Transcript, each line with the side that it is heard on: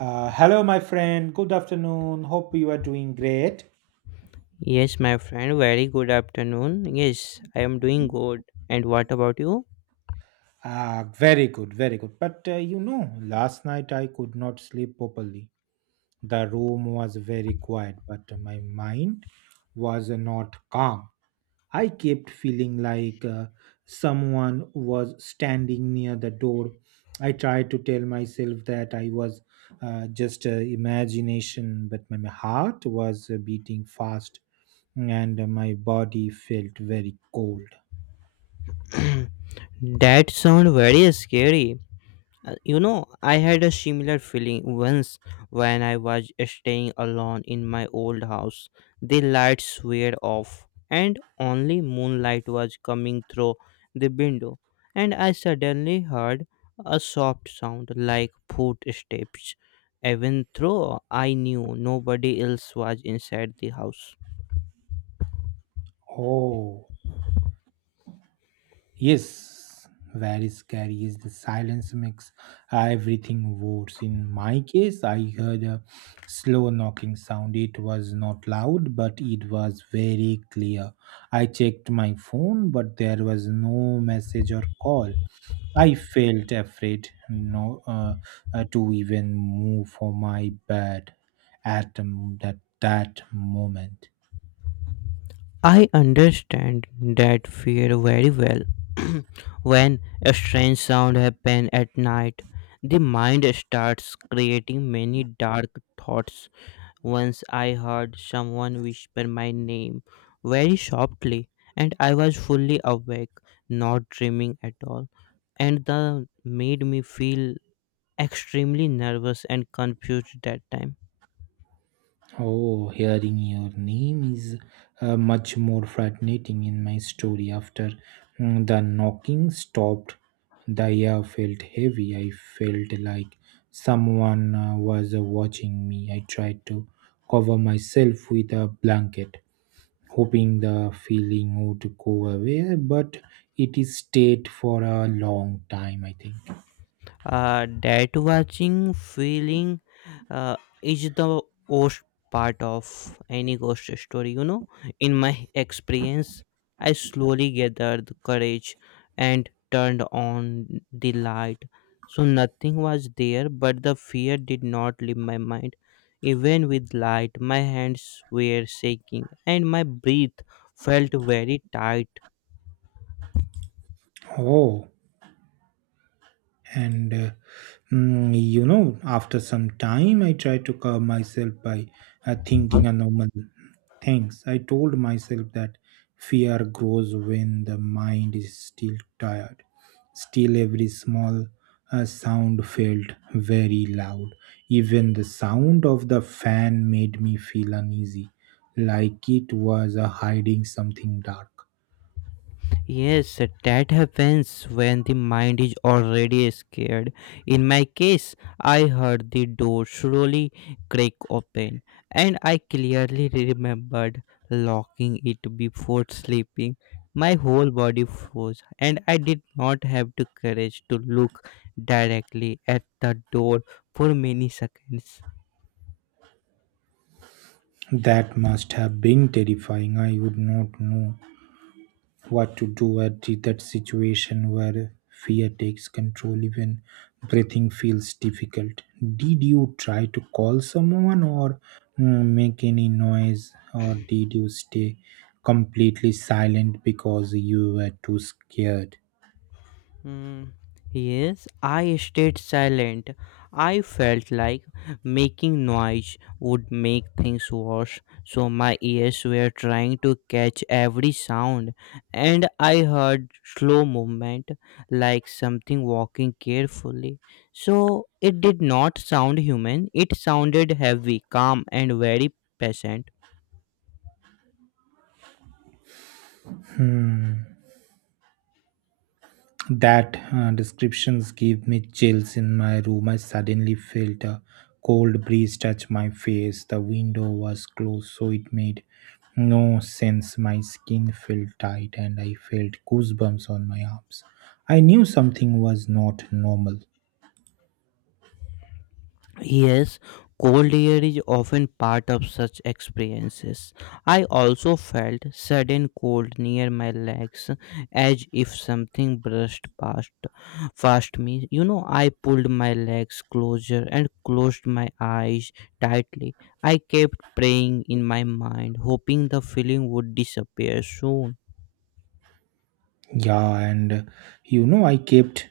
right: Hello, my friend. Good afternoon. Hope you are doing great.
left: Yes, my friend, very good afternoon. Yes, I am doing good. And what about you?
right: Ah, very good, very good. But you know, last night I could not sleep properly. The room was very quiet, but my mind was not calm. I kept feeling like someone was standing near the door. I tried to tell myself that I was just imagination, but my heart was beating fast and my body felt very cold.
left: That sound very scary. You know, I had a similar feeling once when I was staying alone in my old house. The lights were off, and only moonlight was coming through the window. And I suddenly heard a soft sound like footsteps. Even though I knew nobody else was inside the house.
right: Oh. Yes, very scary is the silence makes everything worse. In my case, I heard a slow knocking sound. It was not loud, but it was very clear. I checked my phone, but there was no message or call. I felt afraid no, to even move for my bed at that moment.
left: I understand that fear very well. When a strange sound happens at night, the mind starts creating many dark thoughts. Once I heard someone whisper my name very softly, and I was fully awake, not dreaming at all, and that made me feel extremely nervous and confused that time.
right: Oh, hearing your name is much more fascinating in my story. After the knocking stopped, the air felt heavy. I felt like someone was watching me. I tried to cover myself with a blanket, hoping the feeling would go away, but it stayed for a long time, I think.
left: That watching feeling uh, is the worst part of any ghost story. You know, in my experience, I slowly gathered courage and turned on the light. So nothing was there, but the fear did not leave my mind. Even with light, my hands were shaking and my breath felt very tight.
right: Oh. And you know, after some time I tried to calm myself by thinking a normal things. I told myself that fear grows when the mind is still tired. Still, every small sound felt very loud. Even the sound of the fan made me feel uneasy, like it was hiding something dark.
left: Yes, that happens when the mind is already scared. In my case, I heard the door slowly crack open, and I clearly remembered locking it before sleeping. My whole body froze, and I did not have the courage to look directly at the door for many seconds.
right: That must have been terrifying. I would not know what to do at that situation where fear takes control. Even breathing feels difficult. Did you try to call someone or make any noise, or did you stay completely silent because you were too scared?
left: Mm, yes, I stayed silent. I felt like making noise would make things worse, so my ears were trying to catch every sound, and I heard slow movement like something walking carefully. So it did not sound human, it sounded heavy, calm, and very patient.
right: That descriptions gave me chills in my room. I suddenly felt a cold breeze touch my face. The window was closed, so it made no sense. My skin felt tight and I felt goosebumps on my arms. I knew something was not normal.
left: Yes, cold air is often part of such experiences. I also felt sudden cold near my legs as if something brushed past me. You know, I pulled my legs closer and closed my eyes tightly. I kept praying in my mind, hoping the feeling would disappear soon.
right: Yeah, and you know, I kept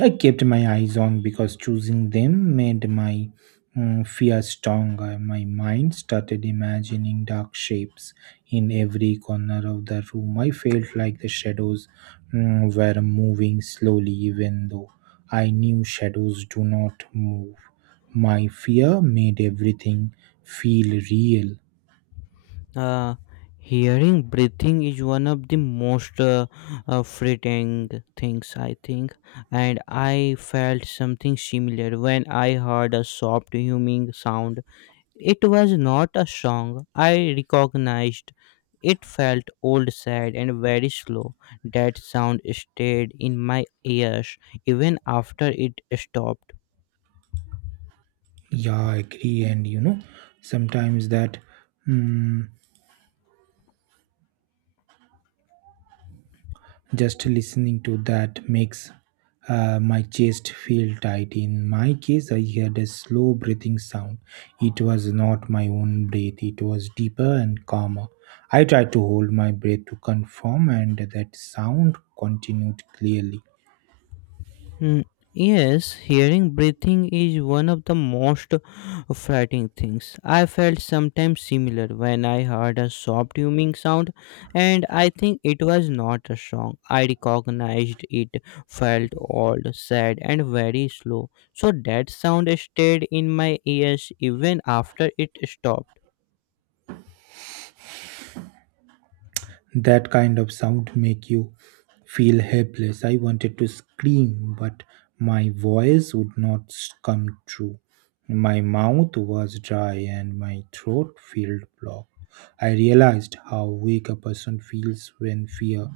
right: I kept my eyes on because choosing them made my fear stronger. My mind started imagining dark shapes in every corner of the room. I felt like the shadows were moving slowly, even though I knew shadows do not move. My fear made everything feel real.
left: Uh, Hearing breathing is one of the most frightening things, I think, and I felt something similar when I heard a soft humming sound. It was not a song, I recognized. It felt old, sad, and very slow. That sound stayed in my ears even after it stopped.
right: Yeah, I agree. And you know, sometimes that. Mm just listening to that makes my chest feel tight. In my case, I heard a slow breathing sound. It was not my own breath, it was deeper and calmer. I tried to hold my breath to confirm, and that sound continued clearly.
left: Mm, Yes, hearing breathing is one of the most frightening things. I felt sometimes similar when I heard a soft humming sound, and I think it was not a song. I recognized it felt old, sad, and very slow. So that sound stayed in my ears even after it stopped.
right: That kind of sound make you feel helpless. I wanted to scream, but my voice would not come true. My mouth was dry and my throat felt blocked. I realized how weak a person feels when fear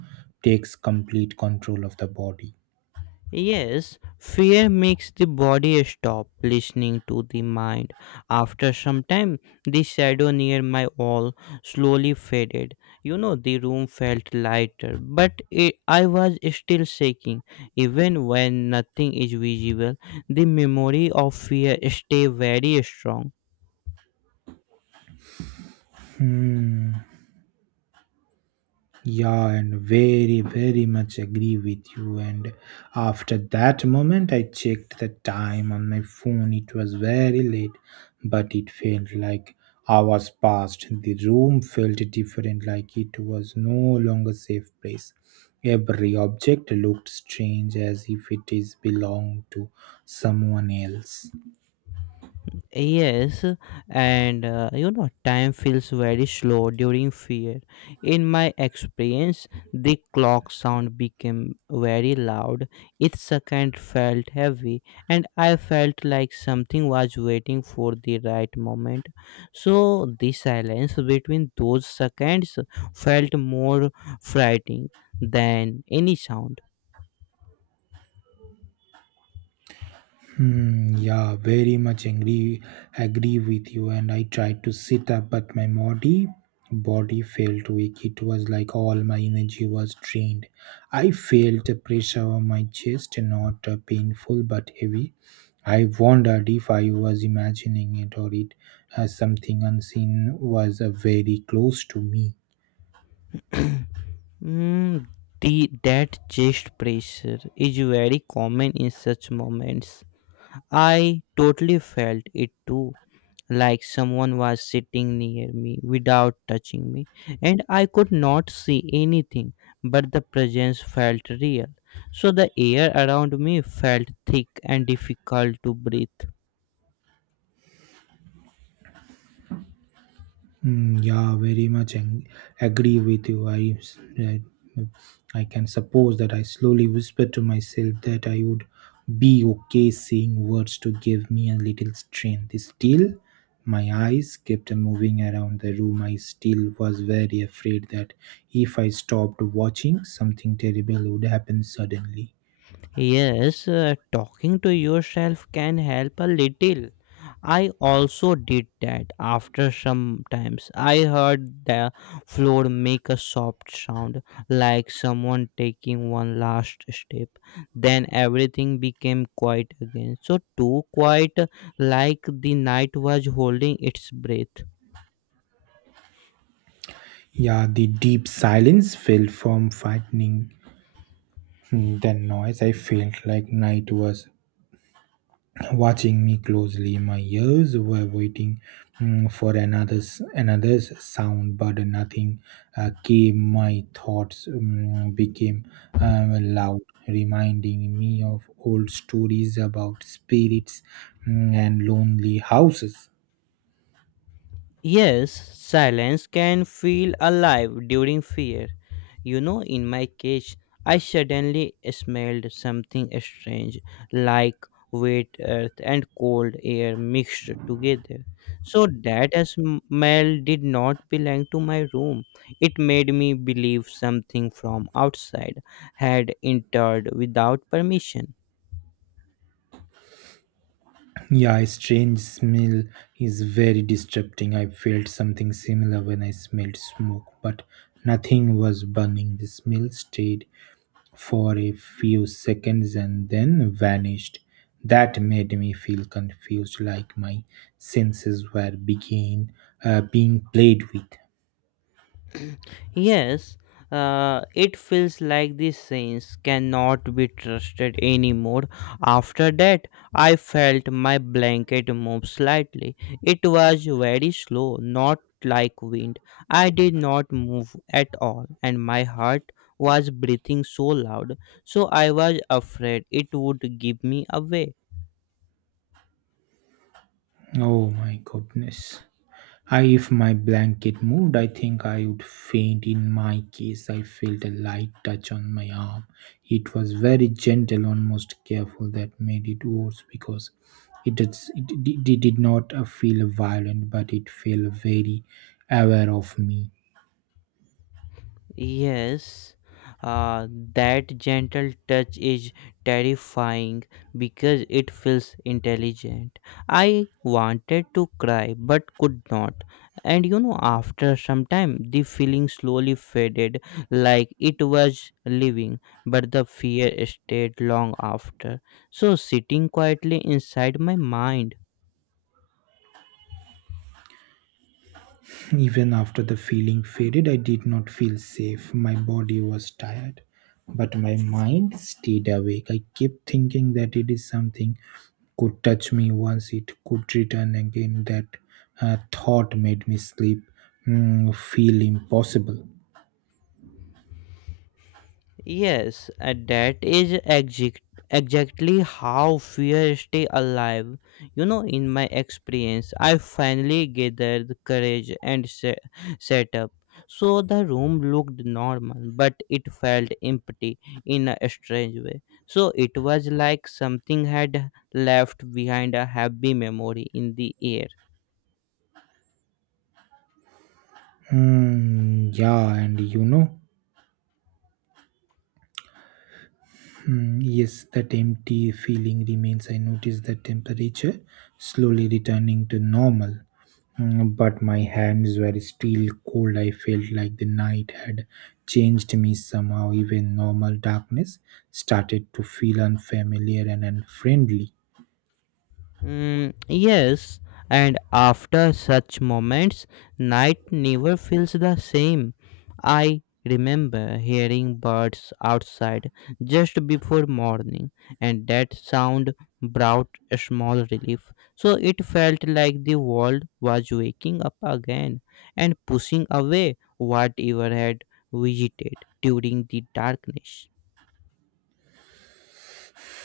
right: takes complete control of the body.
left: Yes, fear makes the body stop listening to the mind. After some time, the shadow near my wall slowly faded. You know, the room felt lighter, but it, I was still shaking. Even when nothing is visible, the memory of fear stay very strong.
right: Yeah, and very, very much agree with you. And after that moment, I checked the time on my phone. It was very late, but it felt like hours passed. The room felt different, like it was no longer safe place. Every object looked strange as if it is belonged to someone else.
left: Yes, and you know, time feels very slow during fear. In my experience, the clock sound became very loud. Each second felt heavy, and I felt like something was waiting for the right moment. So, the silence between those seconds felt more frightening than any sound.
right: Hmm, yeah, very much agree with you. And I tried to sit up, but my body felt weak. It was like all my energy was drained. I felt a pressure on my chest, not painful but heavy. I wondered if I was imagining it, or it as something unseen was very close to me.
left: Mm, the that chest pressure is very common in such moments. I totally felt it too, like someone was sitting near me without touching me, and I could not see anything, but the presence felt real. So the air around me felt thick and difficult to breathe.
right: Mm, yeah, very much agree with you. I can suppose that I slowly whispered to myself that I would be okay, saying words to give me a little strength. Still, my eyes kept moving around the room. I still was very afraid that if I stopped watching, something terrible would happen suddenly.
left: Yes, talking to yourself can help a little. I also did that after some times. I heard the floor make a soft sound, like someone taking one last step. Then everything became quiet again. So, too quiet, like the night was holding its breath.
right: Yeah, the deep silence fell from frightening than noise. I felt like night was watching me closely. My ears were waiting for another's sound, but nothing came. My thoughts became loud, reminding me of old stories about spirits and lonely houses.
left: Yes, silence can feel alive during fear. You know, in my case, I suddenly smelled something strange, like wet earth and cold air mixed together. So that smell did not belong to my room. It made me believe something from outside had entered without permission.
right: Yeah, a strange smell is very distracting. I felt something similar when I smelled smoke, but nothing was burning. The smell stayed for a few seconds and then vanished. That made me feel confused, like my senses were being played with.
left: Yes, it feels like these saints cannot be trusted anymore. After that, I felt my blanket move slightly. It was very slow, not like wind. I did not move at all, and my heart was breathing so loud, so I was afraid it would give me away.
right: Oh my goodness. I, if my blanket moved, I think I would faint. In my case, I felt a light touch on my arm. It was very gentle, almost careful, that made it worse because it did not feel violent, but it felt very aware of me.
left: Yes, uh, that gentle touch is terrifying because it feels intelligent. I wanted to cry but could not. And you know, after some time, the feeling slowly faded like it was leaving, but the fear stayed long after. So, sitting quietly inside my mind.
right: Even after the feeling faded, I did not feel safe. My body was tired, but my mind stayed awake. I kept thinking that it is something could touch me once, it could return again. That thought made me sleep feel impossible.
left: Yes, and that is exactly how fear stay alive. You know, in my experience, I finally gathered courage and set up. So the room looked normal, but it felt empty in a strange way. So it was like something had left behind a happy memory in the air.
right: Mm, yeah, and you know, mm, yes, that empty feeling remains. I notice the temperature slowly returning to normal, mm, but my hands were still cold. I felt like the night had changed me somehow. Even normal darkness started to feel unfamiliar and unfriendly.
left: Yes, and after such moments, night never feels the same. I remember hearing birds outside just before morning, and that sound brought a small relief. So it felt like the world was waking up again and pushing away whatever had visited during the darkness.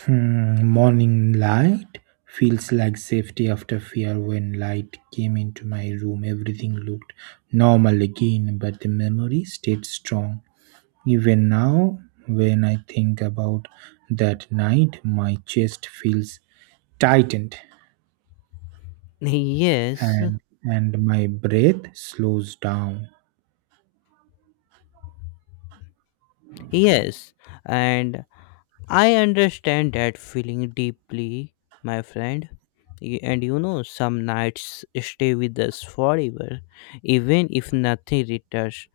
right: Hmm, morning light feels like safety after fear. When light came into my room, everything looked normal again, but the memory stayed strong. Even now, when I think about that night, my chest feels tightened
left: Yes,
right: and my breath slows down.
left: yes, and I understand that feeling deeply, my friend. And you know, some nights stay with us forever, even if nothing returns.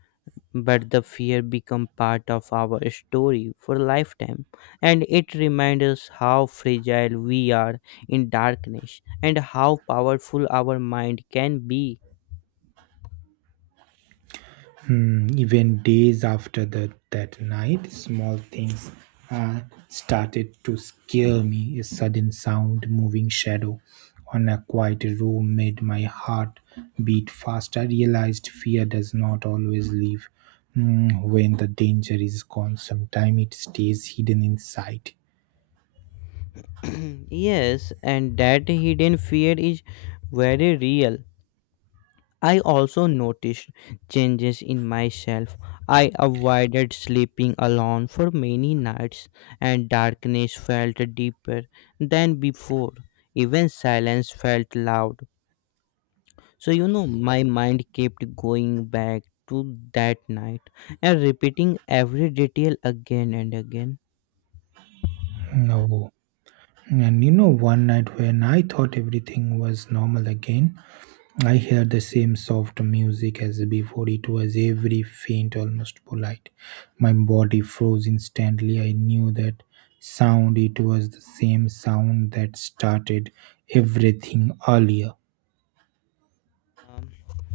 left: But the fear become part of our story for lifetime, and it reminds us how fragile we are in darkness and how powerful our mind can be.
right: Hmm, even days after that night, small things uh, started to scare me. A sudden sound, moving shadow on a quiet room made my heart beat fast. I realized fear does not always leave, hmm, when the danger is gone. Sometimes it stays hidden inside.
left: Yes, and that hidden fear is very real. I also noticed changes in myself. I avoided sleeping alone for many nights, and darkness felt deeper than before. Even silence felt loud. So, you know, my mind kept going back to that night and repeating every detail again and again.
right: No. And you know, one night when I thought everything was normal again, I hear the same soft music as before. It was every faint, almost polite. My body froze instantly. I knew that sound. It was the same sound that started everything earlier.
left: Um,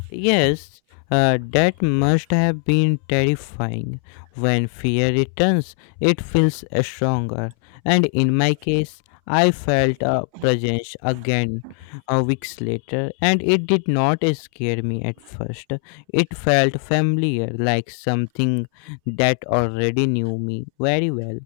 left: yes, that must have been terrifying. When fear returns, it feels stronger. And in my case, I felt a presence again a weeks later, and it did not scare me at first. It felt familiar, like something that already knew me very well.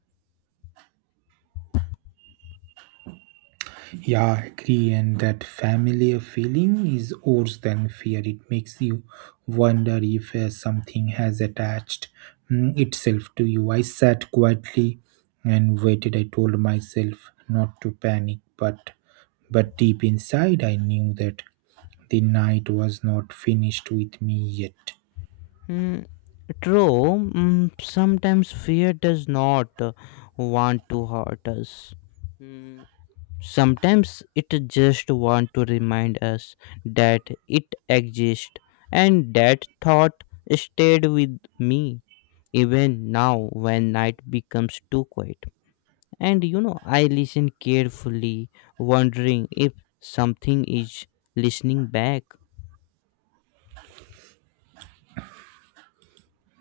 right: Yeah, I agree. And that familiar feeling is worse than fear. It makes you wonder if something has attached itself to you. I sat quietly and waited. I told myself not to panic, but deep inside, I knew that the night was not finished with me yet.
left: Mm, True, sometimes fear does not want to hurt us. Mm, Sometimes it just want to remind us that it exists, and that thought stayed with me even now when night becomes too quiet. And you know, I listen carefully, wondering if something is listening back.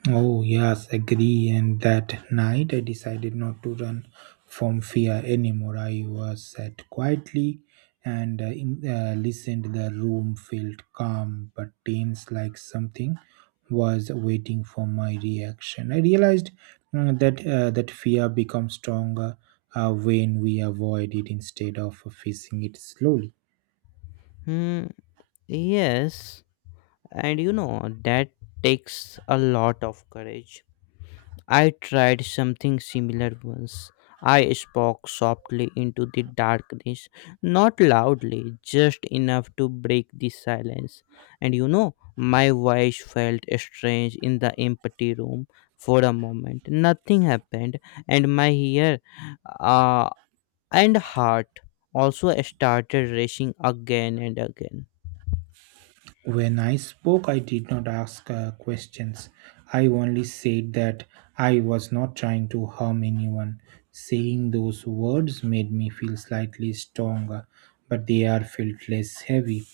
right: Oh, yes, agree. And that night I decided not to run from fear anymore. I was sat quietly and listened. The room felt calm but tense, like something was waiting for my reaction. I realized that fear becomes stronger when we avoid it instead of facing it slowly.
left: Hmm, yes, and you know, that takes a lot of courage. I tried something similar once. I spoke softly into the darkness, not loudly, just enough to break the silence. And you know, my voice felt strange in the empty room for a moment. Nothing happened, and my ear uh, and heart also started racing again and again.
right: When I spoke, I did not ask questions. I only said that I was not trying to harm anyone. Saying those words made me feel slightly stronger, but they are felt less heavy.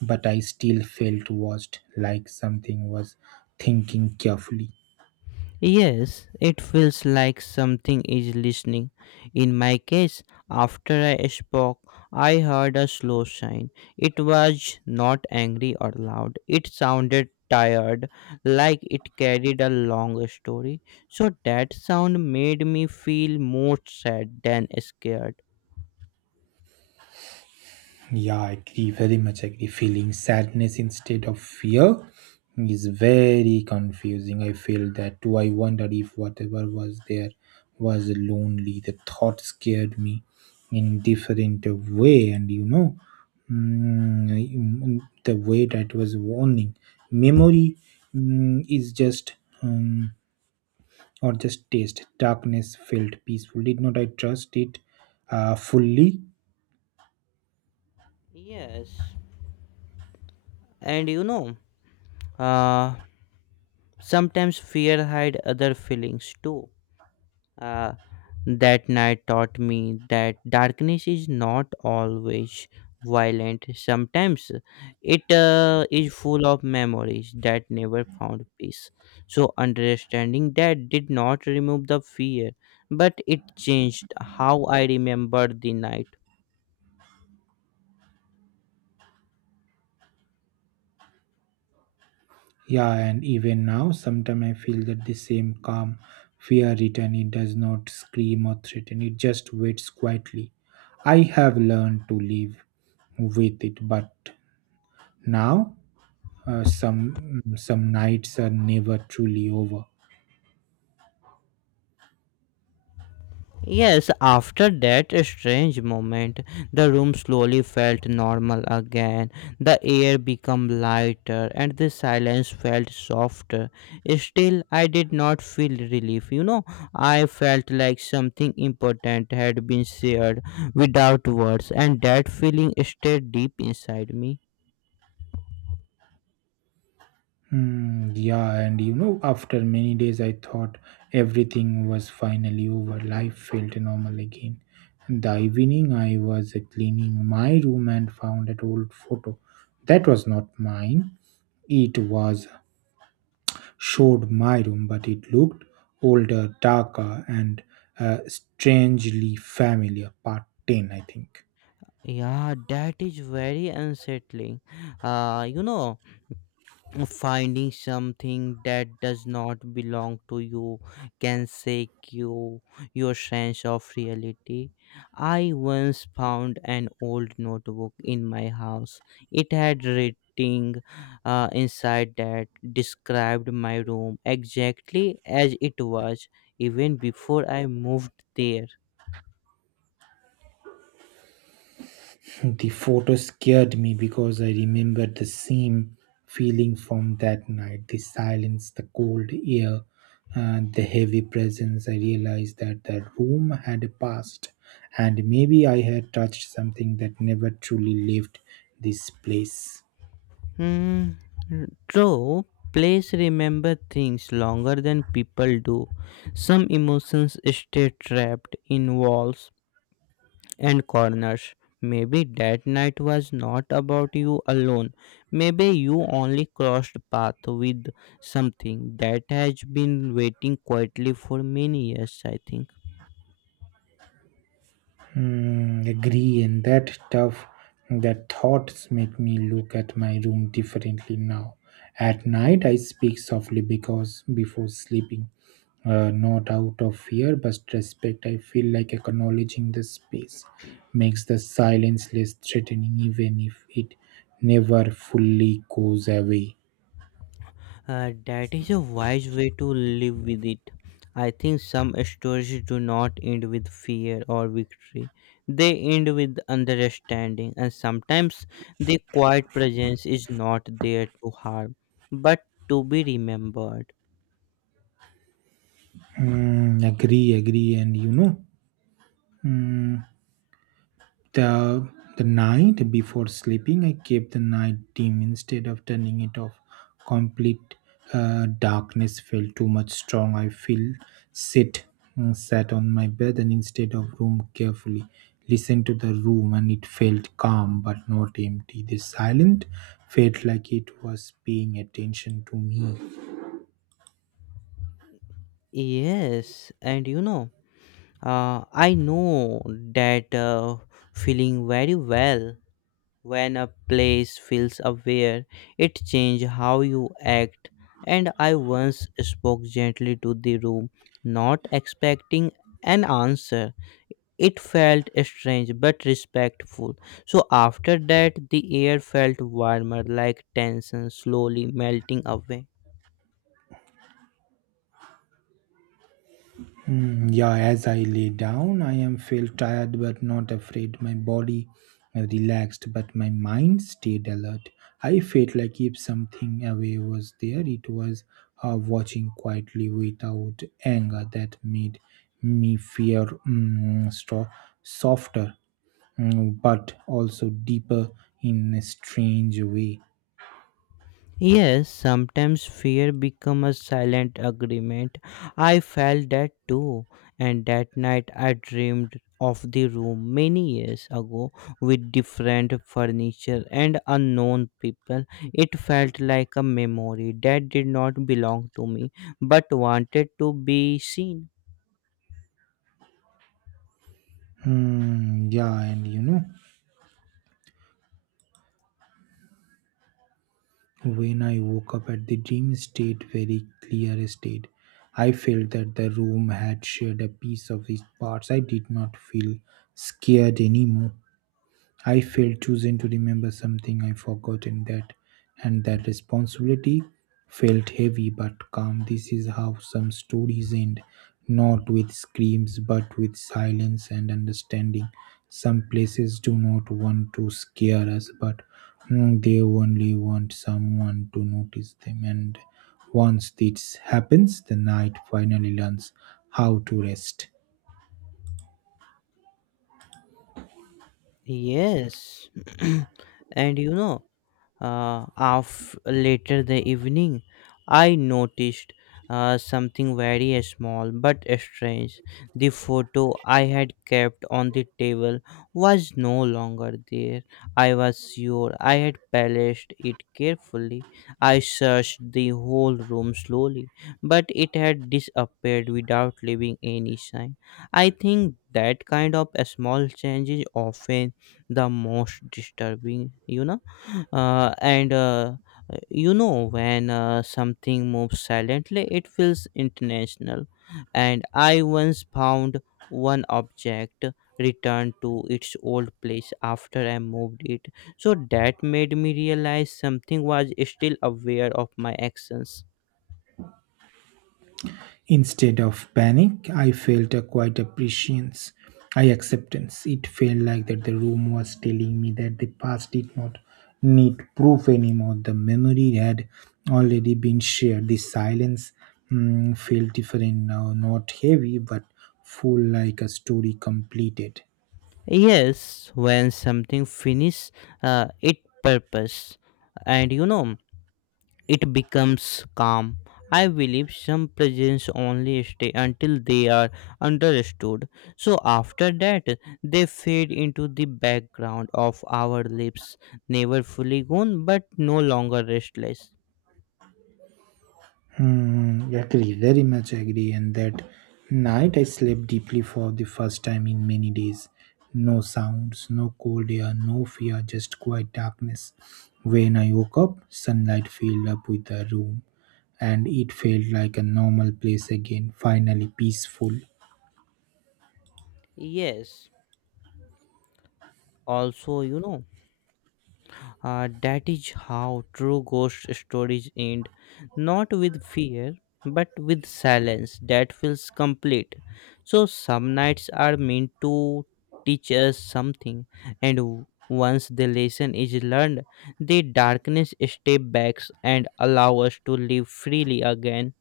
right: But I still felt watched, like something was thinking carefully.
left: Yes, it feels like something is listening. In my case, after I spoke, I heard a slow sigh. It was not angry or loud. It sounded tired, like it carried a long story. So that sound made me feel more sad than scared.
right: Yeah, I agree, very much agree. Feeling sadness instead of fear is very confusing. I feel that too. I wonder if whatever was there was lonely. The thought scared me in different way, and you know, the way that was warning. Memory is just um, or just taste. Darkness felt peaceful. Did not I trust it fully?
left: Yes, and you know, uh, sometimes fear hide other feelings too. Uh, that night taught me that darkness is not always violent. Sometimes it is full of memories that never found peace. So, understanding that did not remove the fear, but it changed how I remembered the night.
right: Yeah, and even now, sometimes I feel that the same calm fear return. It does not scream or threaten, it just waits quietly. I have learned to live with it, but now some nights are never truly over.
left: Yes, after that strange moment, the room slowly felt normal again. The air became lighter and the silence felt softer. Still, I did not feel relief. You know, I felt like something important had been shared without words, and that feeling stayed deep inside me.
right: Mm, yeah, and you know, after many days, I thought everything was finally over. Life felt normal again. The evening, I was cleaning my room and found an old photo. That was not mine. It was showed my room, but it looked older, darker, and strangely familiar. Part 10, I think.
left: Yeah, that is very unsettling. You know, finding something that does not belong to you can shake you your sense of reality. I once found an old notebook in my house. It had writing inside that described my room exactly as it was even before I moved there.
right: The photo scared me because I remembered the same feeling from that night, the silence, the cold air, and the heavy presence. I realized that the room had a past, and maybe I had touched something that never truly left this place.
left: Hmm. True, plays remember things longer than people do. Some emotions stay trapped in walls and corners. Maybe that night was not about you alone. Maybe you only crossed path with something that has been waiting quietly for many years, I think.
right: Hmm, agree, and that stuff, that thoughts make me look at my room differently now. At night, I speak softly because before sleeping, not out of fear but respect. I feel like acknowledging the space makes the silence less threatening, even if it never fully goes away.
left: That is a wise way to live with it. I think some stories do not end with fear or victory. They end with understanding, and sometimes the quiet presence is not there to harm, but to be remembered.
right: Mm, agree, agree, and you know, mm, The, the night before sleeping, I kept the night dim instead of turning it off. Complete darkness felt too much strong. I feel sit sat on my bed and instead of room carefully listened to the room, and it felt calm but not empty. The silent felt like it was paying attention to me.
left: Yes, and you know, I know that feeling very well. When a place feels aware, it changes how you act. And I once spoke gently to the room, not expecting an answer. It felt strange but respectful. So after that, the air felt warmer, like tension slowly melting away.
right: Hmm, yeah, as I lay down, I am felt tired but not afraid. My body relaxed, but my mind stayed alert. I felt like if something away was there, it was watching quietly without anger that made me fear softer, but also deeper in a strange way.
left: Yes, sometimes fear become a silent agreement. I felt that too, and that night I dreamed of the room many years ago with different furniture and unknown people. It felt like a memory that did not belong to me but wanted to be seen.
right: Hmm, yeah, and you know. When I woke up at the dream state very clear state, I felt that the room had shared a piece of its parts. I did not feel scared anymore. I felt chosen to remember something I forgotten that, and that responsibility felt heavy but calm. This is how some stories end, not with screams but with silence and understanding. Some places do not want to scare us, but they only want someone to notice them. And once this happens, the night finally learns how to rest.
left: Yes, and you know, of later the evening, I noticed something very small but strange. The photo I had kept on the table was no longer there. I was sure I had placed it carefully. I searched the whole room slowly, but it had disappeared without leaving any sign. I think that kind of small change is often the most disturbing, you know and you know when something moves silently it feels international. And I once found one object returned to its old place after I moved it, so that made me realize something was still aware of my actions.
right: Instead of panic, I felt a quiet appreciation, I acceptance. It felt like that the room was telling me that the past did not need proof anymore. The memory had already been shared. The silence felt different now, not heavy but full, like a story completed.
left: Yes, when something finishes its purpose, and it becomes calm. I believe some presents only stay until they are understood. So after that, they fade into the background of our lives, never fully gone but no longer restless.
right: Hmm, agree, very much agree. And that night I slept deeply for the first time in many days. No sounds, no cold air, no fear, just quiet darkness. When I woke up, sunlight filled up with the room, and it felt like a normal place again, finally peaceful.
left: Yes, also. You know. That is how true ghost stories end, not with fear, but with silence that feels complete. So, some nights are meant to teach us something, and once the lesson is learned, the darkness steps back and allows us to live freely again.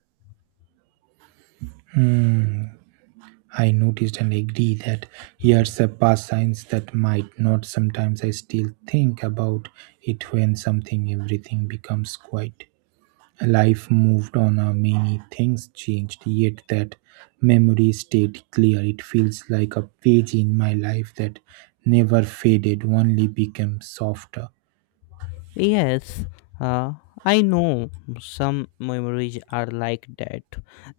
right: I noticed and agree that years have passed signs that might not. Sometimes I still think about it when something, everything becomes quiet. Life moved on, many things changed, yet that memory stayed clear. It feels like a page in my life that never faded, only became softer.
left: Yes, uh, I know some memories are like that,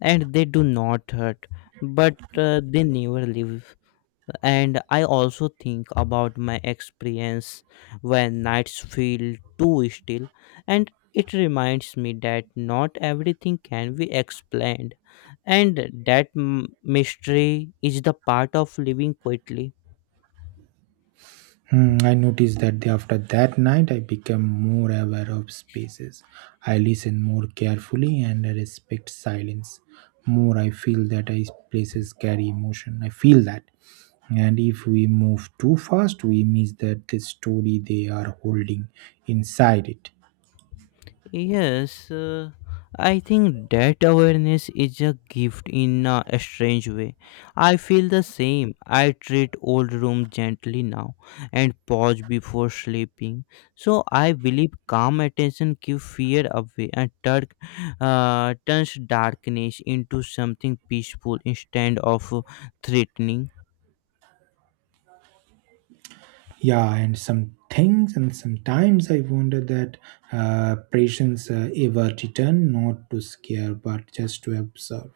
left: and they do not hurt, but they never leave. And I also think about my experience when nights feel too still, and it reminds me that not everything can be explained, and that mystery is the part of living quietly.
right: Hmm, I noticed that after that night, I became more aware of spaces. I listen more carefully and I respect silence. More I feel that I places carry emotion. I feel that. And if we move too fast, we miss that the story they are holding inside it.
left: Yes, I think that awareness is a gift in a strange way. I feel the same. I treat old room gently now and pause before sleeping. So I believe calm attention keeps fear away, and turns darkness into something peaceful instead of threatening.
right: Yeah, and some things, and sometimes I wonder that patients ever return not to scare but just to observe.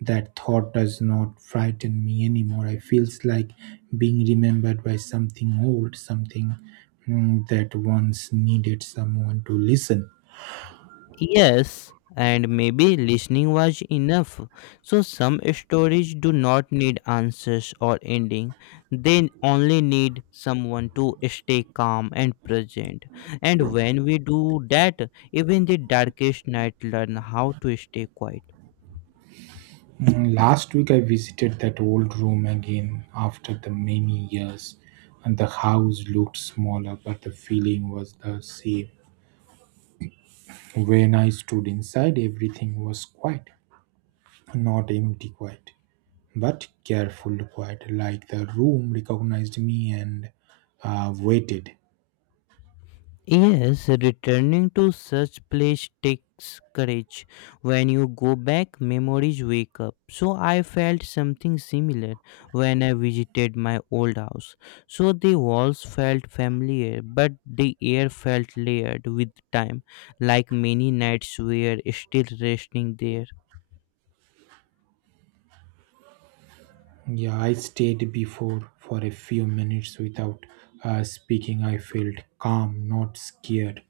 right: That thought does not frighten me anymore. I feels like being remembered by something old, something that once needed someone to listen.
left: Yes, and maybe listening was enough. So some stories do not need answers or ending. They only need someone to stay calm and present. And when we do that, even the darkest night learn how to stay quiet.
right: Mm, last week I visited that old room again after the many years, and the house looked smaller, but the feeling was the same. When I stood inside, everything was quiet. Not empty quiet, but careful quiet, like the room recognized me and waited.
left: Yes, returning to such place takes courage. When you go back, memories wake up. So I felt something similar when I visited my old house. So the walls felt familiar, but the air felt layered with time, like many nights were still resting there.
right: Yeah, I stayed before for a few minutes without speaking. I felt calm, not scared.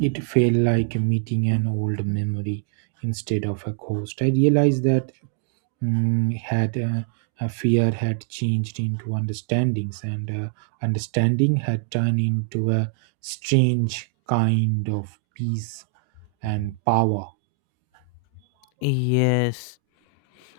right: It felt like meeting an old memory instead of a ghost. I realized that mm, had fear had changed into understandings and understanding had turned into a strange kind of peace and power.
left: Yes,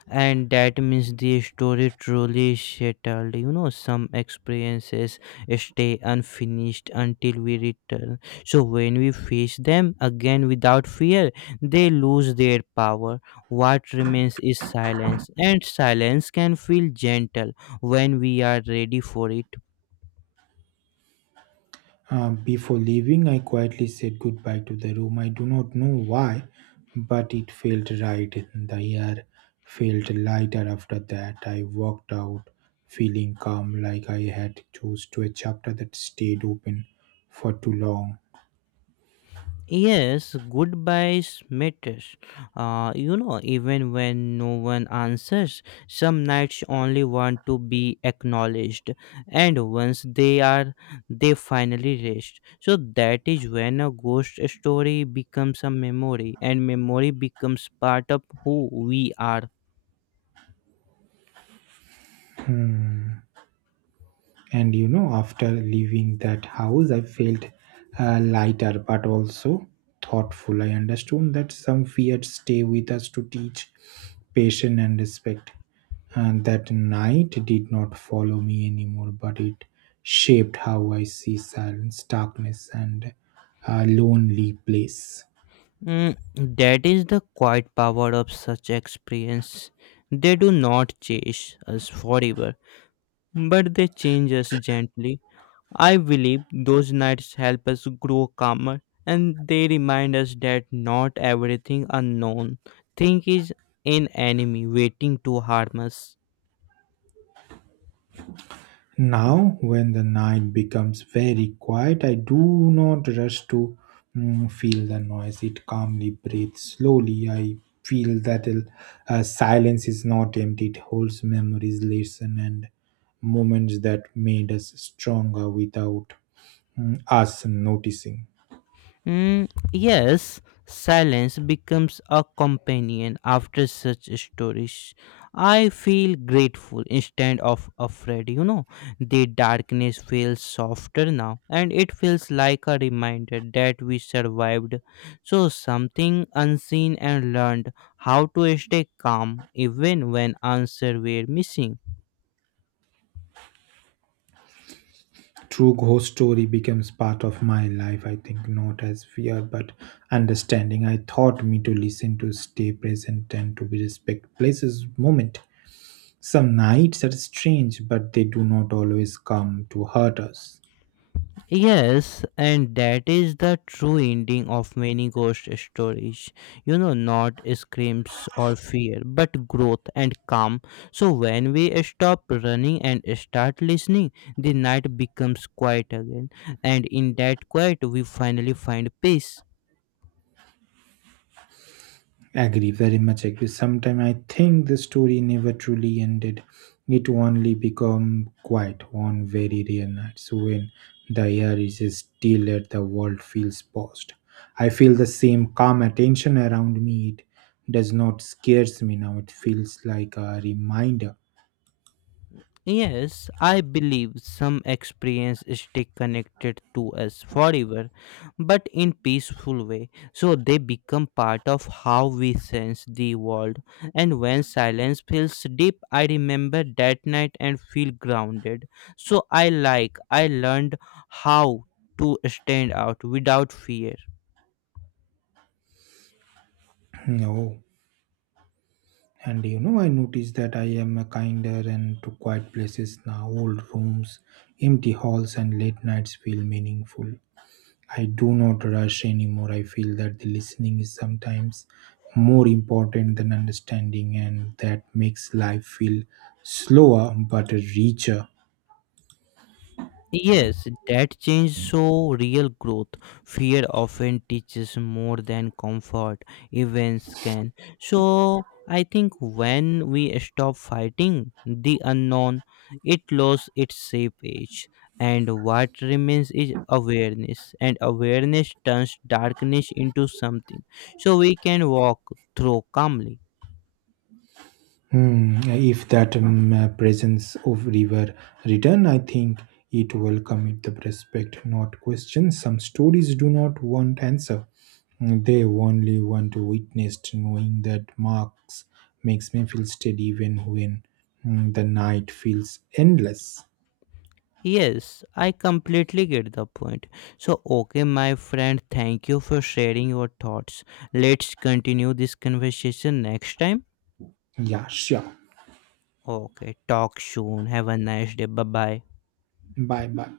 left: and that means the story truly settled. You know, some experiences stay unfinished until we return, so when we face them again without fear, they lose their power. What remains is silence, and silence can feel gentle when we are ready for it.
right: Before leaving, I quietly said goodbye to the room. I do not know why but it felt right. The air felt lighter. After that I walked out feeling calm, like I had chose to a chapter that stayed open for too long.
left: Yes, goodbyes matters. Even when no one answers, some knights only want to be acknowledged, and once they are, they finally rest. So that is when a ghost story becomes a memory, and memory becomes part of who we are.
right: And you know, after leaving that house I felt lighter but also thoughtful. I understood that some fears stay with us to teach patience and respect, and that night did not follow me anymore, but it shaped how I see silence, darkness, and a lonely place.
left: Mm, that is the quiet power of such experience. They do not chase us forever, but they change us gently. I believe those nights help us grow calmer, and they remind us that not everything unknown thing is an enemy waiting to harm us.
right: Now, when the night becomes very quiet, I do not rush to feel the noise. It calmly breathes slowly. I feel that silence is not empty, it holds memories, lessons, and moments that made us stronger without us noticing.
left: Mm, yes, silence becomes a companion after such stories. I feel grateful instead of afraid. The darkness feels softer now, and it feels like a reminder that we survived. So, something unseen and learned how to stay calm even when answers were missing.
right: True ghost story becomes part of my life, I think, not as fear but understanding. I taught me to listen, to stay present, and to be respect places moment. Some nights are strange, but they do not always come to hurt us.
left: Yes, and that is the true ending of many ghost stories. Not screams or fear, but growth and calm. So when we stop running and start listening, the night becomes quiet again, and in that quiet, we finally find peace.
right: Agree, very much agree. Sometimes I think the story never truly ended. It only become quiet on very rare nights when the air is still and the world feels paused. I feel the same calm attention around me. It does not scares me now. It feels like a reminder.
left: Yes, I believe some experiences stay connected to us forever, but in peaceful way. So they become part of how we sense the world. And when silence feels deep, I remember that night and feel grounded. So I learned how to stand out without fear.
right: No. And you know, I noticed that I am a kinder and to quiet places now. Old rooms, empty halls, and late nights feel meaningful. I do not rush anymore. I feel that the listening is sometimes more important than understanding, and that makes life feel slower but richer.
left: Yes, that change show real growth. Fear often teaches more than comfort events can. So I think when we stop fighting the unknown, it loses its shape age. And what remains is awareness. And awareness turns darkness into something. So we can walk through calmly.
right: Hmm, if that presence of river return, I think it will come with the respect, not question. Some stories do not want answer. They only want to witness. Knowing that marks makes me feel steady, even when the night feels endless.
left: Yes, I completely get the point. So, okay, my friend, thank you for sharing your thoughts. Let's continue this conversation next time.
right: Yeah, sure.
left: Okay, talk soon. Have a nice day. Bye bye.
right: Bye, bye.